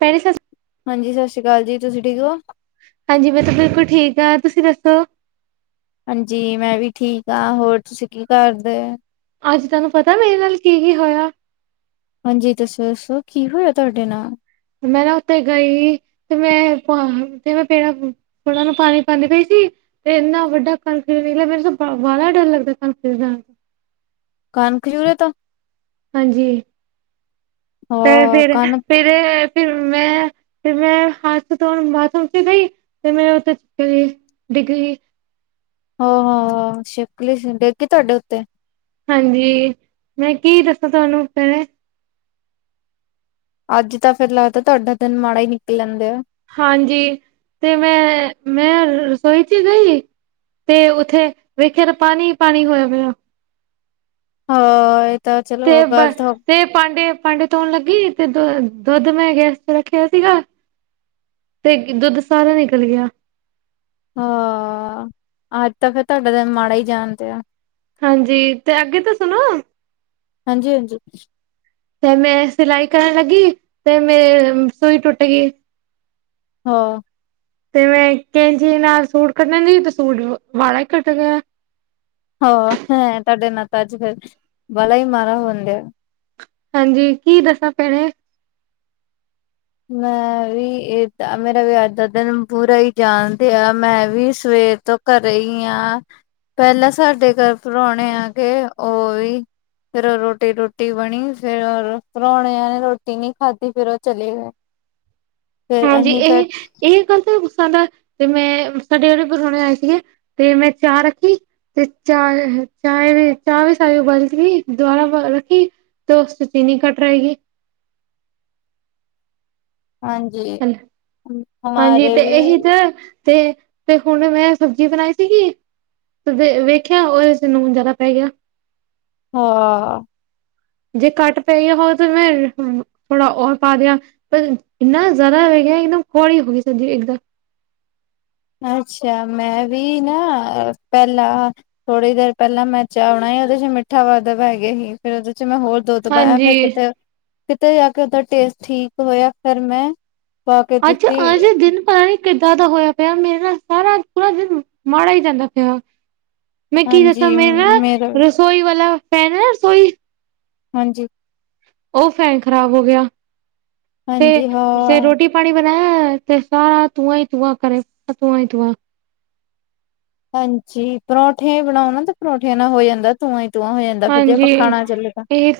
Paris ਹਾਂਜੀ ਸਤਿ ਸ਼੍ਰੀ ਅਕਾਲ ਜੀ ਤੁਸੀਂ ਠੀਕ ਹੋ। ਹਾਂਜੀ, ਮੈਂ ਤਾਂ ਬਿਲਕੁਲ ਠੀਕ ਹਾਂ ਤੁਸੀਂ ਦੱਸੋ? ਹਾਂਜੀ, ਮੈਂ ਵੀ ਠੀਕ ਹਾਂ ਹੋਰ ਤੁਸੀਂ ਕੀ ਕਰਦੇ। ਅੱਜ ਤੁਹਾਨੂੰ ਪਤਾ ਮੇਰੇ ਨਾਲ ਕੀ ਕੀ ਹੋਇਆ। ਹਾਂਜੀ, ਦੱਸੋ ਦੱਸੋ ਕੀ ਹੋਇਆ ਤੁਹਾਡੇ ਨਾਲ। ਮੈਂ ਨਾ ਉੱਥੇ ਗਈ ਸੀ ਤੇ ਮੈਂ ਤੇ ਮੈਂ ਪੇੜ ਹਣ ਨੂੰ ਪਾਣੀ ਪਾਉਂਦੀ ਪਈ ਸੀ। ਤੇ ਇੰਨਾ ਵੱਡਾ ਕਨਫਿਊਜ਼ ਨਿਕਲਿਆ ਮੈਨੂੰ ਤਾਂ ਬਾ ਡਰ ਲੱਗਦਾ ਕਨਫਿਊ ਕਨ ਖਜੂਰੇ ਤਾਂ। ਹਾਂਜੀ ਤੇ ਹਾਂ ਫੇਰ ਕਣਕ ਤੇ ਫਿਰ ਮੈਂ ਫਿਰ ਮੈਂ ਹੱਥ ਧੋਣ ਮਸਮ ਚ ਨਹੀਂ। ਤੇ ਮੈਂ ਉੱਥੇ ਡਿਗਰੀ ਹਹ ਹ ਸ਼ਿਕਲੀ ਦੇਗੀ ਤੁਹਾਡੇ ਉੱਤੇ। ਹਾਂਜੀ, ਮੈਂ ਕੀ ਦੱਸਾਂ ਤੁਹਾਨੂੰ ਪਹਿਣੇ ਅੱਜ ਤਾਂ ਫੇਰ ਲੱਗਦਾ ਤੁਹਾਡਾ ਦਿਨ ਮਾੜਾ ਹੀ ਨਿਕਲ ਲੈਂਦੇ ਆ। ਹਾਂਜੀ, ਤੇ ਮੈਂ ਮੈਂ ਰਸੋਈ ਚ ਹੀ ਗਈ। ਤੇ ਉੱਥੇ ਵੇਖਿਆ ਪਾਣੀ ਹੀ ਪਾਣੀ ਹੋਇਆ ਹੋਇਆ। ਹਾਂ, ਤਾਂ ਤੇ ਚਲੋ ਬ ਗਲਤ ਹੋ ਤੇ ਪਾਂਡੇ ਪਾਂਡੇ ਧੋਣ ਲੱਗੀ ਤੇ ਦੁ ਦੁੱਧ ਮੈਂ ਗੈਸ ਚ ਰੱਖਿਆ ਸੀਗਾ ਤੇ ਦੁੱਧ ਸਾਰਾ ਨਿਕਲ ਗਿਆ। ਹਾਅ ਅੱਜ ਤਾਂ ਫੇਰ ਤੁਹਾਡੇ ਦਿਨ ਮਾੜਾ ਹੀ ਜਾਣ ਦਿਆ ਹਾਂਜੀ ਤੇ ਅੱਗੇ ਤਾਂ ਸੁਣੋ ਹਾਂਜੀ- ਹਾਂਜੀ। ਤੇ ਮੈਂ ਸਿਲਾਈ ਕਰਨ ਲੱਗੀ ਤੇ ਮੇ ਸੂਈ ਟੁੱਟ ਗਈ। ਹਾਂ। ਤੇ ਮੈ ਕਹਿੰਦੀ ਨਾਲ ਸੂਟ ਕੱਟਣ ਦੀ ਤੇ ਸੂਟ ਵਾਲਾ ਹੀ ਕੱਟ ਗਿਆ। ਹਾਂ। ਹੈ ਤੁਹਾਡੇ ਨਾਲ ਤਾਂ ਅੱਜ ਫਿਰ ਵਾਲਾ ਹੀ ਮਾੜਾ ਹੋਣ ਡ ਹਾਂਜੀ। ਕੀ ਦੱਸਾਂ ਭੈਣੇ। ਮੈਂ ਵੀ ਇਦਾ ਮੇਰਾ ਵੀ ਅੱਜ ਦਾ ਦਿਨ ਬੁਰਾ ਹੀ ਜਾਣਦੇ ਆ ਮੈਂ ਵੀ ਸਵੇਰ ਤੋਂ ਘਰੇ ਆ ਪਹਿਲਾਂ ਸਾਡੇ ਘਰ ਪ੍ਰਾਹਣੇ ਆਗੇ ਉਹ ਵੀ। ਫੇਰ ਉਹ ਰੋਟੀ ਰੋਟੀ ਬਣੀ ਫੇਰ ਪ੍ਰੁਣੇਆਂ ਨੇ ਰੋਟੀਨੀ ਖਾਧੀ ਫੇਰ ਉਹ ਚਲੇ ਗਏ ਫੇਰ ਹਾਂਜੀ। ਅਸੀਂ ਬੈਠ ਇਹ ਇਹ ਗੱਲ ਤਾਂ ਸਾਡਾ ਤੇ ਮੈਂ ਸਾਡੇ ਉਹੜੇ ਪ੍ਰੁਣੇ ਆਏ ਸੀਗੇ ਤੇ ਮੈਂ ਚਾ ਰੱਖੀ। ਤੇ ਚਾਹ ਚਾਹ ਵੀ ਚਾਹ ਵੀ ਸਾਰੀ ਉਬਲ ਗਈ ਤੇ ਦੁਬਾਰਾ ਰੱਖੀ। [inaudible] ਹਾਂਜੀ। ਹਨ ਹਾਂਜੀ ਹਮਾਰੇ ਤੇ ਵੀ ਇਹੀ ਤਾਂ ਤੇ ਤੇ ਹੁਣ ਮੈਂ ਸਬਜ਼ੀ ਬਣਾਈ ਸੀਗੀ। ਵੇਖਿਆ ਉਹਦੇ ਨੁਨ ਹੁਣ ਜ਼ਿਆਦਾ ਪੈ ਗਿਆ। ਹਾਂ। ਜੇ ਘਟ ਪਗੀਆ ਉਹ ਤੇ ਮੈਂ ਥੋੜਾ ਹੋਰ ਪਾ ਦਿਆ। [inaudible] ਅੱਛ। ਮੈਂ ਵੀ ਨਾ ਪਹਿਲਾਂ। ਥੋੜ੍ਹੀ ਦੇਰ ਪਹਿਲਾਂ ਮੈਂ ਚਾਹ ਬਣਾਈ ਸੀ ਉਹਦੇ ਚ ਮਿੱਠਾ ਵਧ ਪੈ ਗਿਆ ਸੀ ਫੇਰ ਉਹਦੇ ਚ ਮੈਂ ਹੋਰ। ਦੁੱਧ ਪਇਆ ਫਿਰ ਹਾਂਜੀ ਕਿਤੇ ਕਿਤੇ ਜਾ ਕੇ ਉਹਦਾ ਟੇਸਟ ਠੀਕ ਹੋਇਆ ਫੇਰ ਮੈਂ ਪਾ ਕੇ ਦਿੱਤੀ ਅੱਜ-ਅਜ ਦਿਨ ਭਰਾ। ਕਿੱਦਾਂ ਦਾ ਹੋਇਆ ਪਿਆ ਮੇਰੇ ਨਾਲ ਸਾਰਾ ਪੂਰਾ ਦਿਨ ਮਾੜਾ ਹੀ ਜਾਂਦਾ ਪਿਆ। ਮੈਂ ਕੀ ਦੱਸਾਂ ਮੇਰਾ ਰਸੋਈ ਵਾਲਾ ਫੈਨ ਹੈ ਰਸੋਈ ਹਾਂਜੀ। ਉਹ ਫੈਨ ਖ਼ਰਾਬ ਹੋ ਗਿਆ ਤੇ ਹਾਂਜੀ ਜੇ ਹਾਂ ਰੋਟੀ ਪਾਣੀ ਬਣਾਇਆ ਤੇ ਸਾਰਾ ਤੂੰਆਂ ਹੀ ਤੂੰਆਂ ਕਰ ਤੂੰਆਂ ਹੀ ਤੂੰਆਂ ਹਾਂਜੀ। ਪਰੌਂਠੇ ਬਣਾਓ ਨਾ ਤੇ ਪਰੌਂਠਿਆਂ ਨਾਲ ਹੋ ਜਾਂਦਾ। ਤੂੰਆਂ ਹੀ ਤੂੰਆ ਹੋ ਜਾਂਦਾ ਫੇਰ ਜੇ ਹਾਂਜੀ ਪੱਖਾ ਨਾ ਚੱਲੇ ਤਾਂ। ਇਹ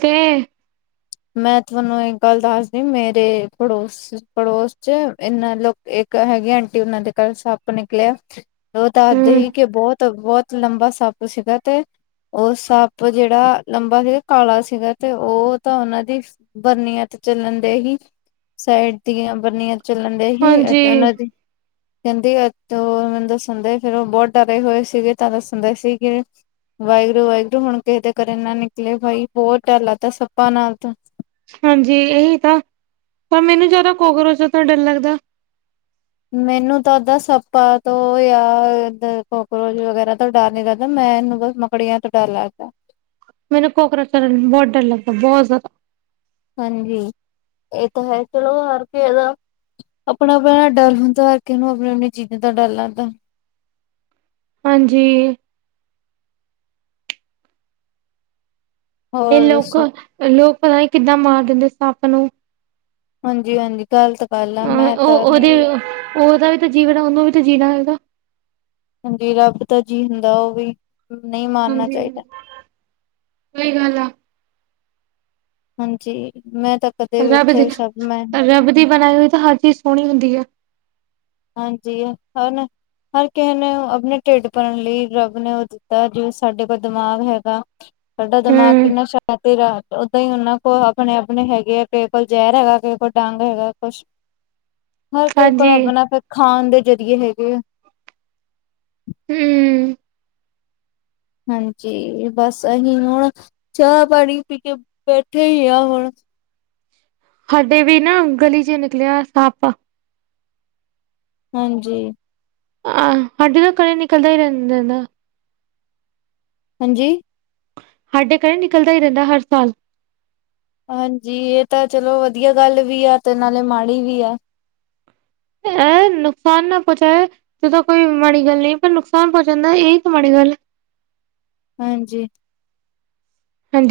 [inaudible] ਮੈਂ ਤੁਹਾਨੂੰ ਇੱਕ ਗੱਲ ਦੱਸਦੀ ਮੇਰੇ ਪੜੋਸ-ਪੜੋਸ ਚ ਏਨਾਂ ਲੋ ਇੱਕ ਹੈਗੀ ਆ ਆਂਟੀ ਓਨਾਂ ਦੇ ਕਲ ਸੱਪ ਨਿਕਲਿਆ ਓ ਦਾਦੇ ਹਮ ਸੀ ਕੀ ਬੋ ਤਾਂ ਬੋਤ ਲੰਬਾ ਸਪ ਸੀਗਾ ਤੇ ਓ ਸੱਪ ਜੇੜਾ ਲੰਬਾ ਸੀਗਾ ਕਾਲਾ ਸੀਗਾ ਤੇ ਓ ਤਾਂ ਓਨਾਂ ਦੀ ਬਰਨੀਆਂ ਤੇ ਚੱਲਣ ਦੇ ਹੀ ਸਾਈਡ ਦੀਆਂ ਬਰਨੀਆਂ। ਚੱਲਣ ਦਿਆ ਸੀ ਹਾਂਜੀ ਓਨਾਂ ਦੀ ਕੈਂਦੀ ਇਕ ਤੇ ਓ ਮੈਨੂੰ ਦੱਸਣ ਦੇ। ਫਿਰ ਉਹ ਬਹੁਤ ਡਰੇ ਹੋਏ ਸੀਗੇ ਤਾਂ ਦੱਸਣ ਦੇ ਸੀਗੇ। ਵਾਹਿਗੁਰੂ- ਵਾਹਿਗੁਰੂ ਹੁਣ ਕਿਸੇ ਦੇ ਘਰੇ ਨਾ ਨਿਕਲੇ ਬਾਈ ਬਹੁਤ ਡਰ ਲਗਦਾ ਸੱਪਾਂ ਨਾਲ ਤਾਂ। ਹਾਂਜੀ। ਏਹੀ ਤਾਂ ਪਰ ਮੈਨੂੰ ਜਾਦਾ ਕੋਕਰੋਚਾਂ ਤੋ ਡਰ ਲੱਗਦਾ। ਮੈਨੂੰ ਤਾਂ ਦਾਂ ਸੱਪਾ ਤੋਂ ਜਾਂ ਕੋਕਰੋਚ ਵਗੈਰਾ ਤੋਂ ਡਰ ਨੀ ਲਗਦਾ ਮੈਂਨੂੰ ਬਸ ਮਕ ਕਿਰਲੀਆਂ ਤੋਂ ਡਰ ਲੱਗਦਾ। ਮੈਨੂੰ ਕੋਕਰਚਾ ਤੋ ਬਹੁਤ ਡਰ ਲੱਗਦਾ ਬੋ ਜਾ ਹਾਂਜੀ ਏ ਤਾਂ ਹੈ ਚਲੋ ਹਰ ਕਿਸੇ ਦਾ ਆਪਣਾ-ਆਪਣਾ ਨਾਲ ਡਰ ਹੁੰਦਾ ਹਰ ਕਿਸ ਨੂੰ ਆਪਣੇ ਆਪਣੀ ਚੀਜ਼ਾਂ ਦਾ ਡਰ ਲਾਂਦਾ। ਹਾਂਜੀ। ਇਹ ਹੋਰ ਲੋਕ ਦੱਸੋ ਲੋਕ ਪਤਾ ਨਹੀਂ ਕਿੱਦਾਂ ਮਾਰ ਦਿੰਦੇ ਸੱਪ ਨੂੰ। ਹਾਂਜੀ -ਹਾਂਜੀ। ਗੱਲਤ ਗੱਲ ਅ ਆ ਮੈਂ ਤਾਂ ਉਹ ਉਹਦੇ ਉਹਦਾ ਵੀ ਤਾਂ ਜੀਵਣ ਉਹਨੂੰ ਵੀ ਤਾਂ ਜੀਣਾ ਹੈਗਾ। ਹਾਂਜੀ, ਰੱਬ ਦਾ ਜੀਅ ਹੁੰਦਾ ਓ ਵੀ। ਨਈ ਮ ਹਾਂਜੀ, ਸਈ ਗੱਲ ਆ। ਹਾਂਜੀ, ਮੈਂ ਤਾਂ ਕਦੇ ਰੱਬ ਦੀ, ਵੇਖਿਆ ਸਭ ਮੈਂ ਰੱਬ ਦੀ ਬਣਾਈ ਹੋਈ ਤਾਂ ਹਰ ਚੀਜ਼ ਸੋਣੀ ਹੁੰਦੀ ਐ। ਹਾਂਜੀ, ਹ ਨ ਹਰ ਕਿਏ ਨੇ ਆਪਣੇ ਢਿੱਡ ਭਰਨ ਲਈ ਰੱਬ ਨੇ ਓ ਤਾ ਜਿਵੇਂ ਸਾਡੇ ਕੋਲ ਦਿਮਾਗ ਹੈਗਾ। ਸਾਡਾ ਦਿਮਾਗ ਹੂੰ ਕਿੰਨਾ ਸ਼ਾਤਿਰ ਆ, ਓਦਾਂ ਈ ਓਨਾਂ ਕੋਲ ਆਪਣੇ-ਆਪਣੇ ਹੈਗੇ ਐ [unintelligible] ਕੋਲ ਜੈਰ ਹੈਗਾ, ਕਿਸੇ ਕੋਲ ਡੰਗ ਹੈਗਾ। ਕੁਸ਼, ਹਰ ਕਿਏ ਕੋਲ ਹਾਂਜੀ ਆਪਣਾ ਫਿਰ ਖਾਣ ਦੇ ਜ਼ਰੀਏ ਹੈਗੇ ਐ। ਹੂੰ। ਹਾਂਜੀ, ਬਸ ਅਹੀਂ ਹੁਣ, ਚਾਹ ਪਾਣੀ ਪੀ ਕੇ ਬੈਠੇ ਈ ਆ ਹੁਣ। ਸਾਡੇ ਵੀ ਨਾ ਗਲੀ ਚ ਨਿਕਲਿਆ ਸਪ। ਹਾਂਜੀ। ਆਂ ਹਾਡੇ ਤੇ ਘਰੇ ਨਿਕਲਦੇ ਈ ਰੈਂਦਾ ਨਾ। ਹਾਂਜੀ। ਸਾਡੇ ਘਰੇ ਨਿਕਲਦਾ ਈ ਰੈਂਦਾ ਹਰ ਸਾਲ। ਹਾਂਜੀ ਏ ਤਾਂ ਚਲੋ ਵਧੀਆ ਗੱਲ ਵੀ ਆ, ਤੇ ਨਾਲੇ ਮਾੜੀ ਵੀ ਆ। ਐ ਨੁਕਸਾਨ ਨਾ ਪੋਚਾਏ ਤੇ ਤਾਂ ਕੋਈ ਮਾੜੀ ਗੱਲ ਨੀ, ਪਰ ਨੁਕਸਾਨ ਪੋਚਾਂਦਾ, ਏ ਈ ਤਾਂ ਮਾੜੀ ਗੱਲ ਐ। ਹਾਂਜੀ। ਹਾਂਜੀ।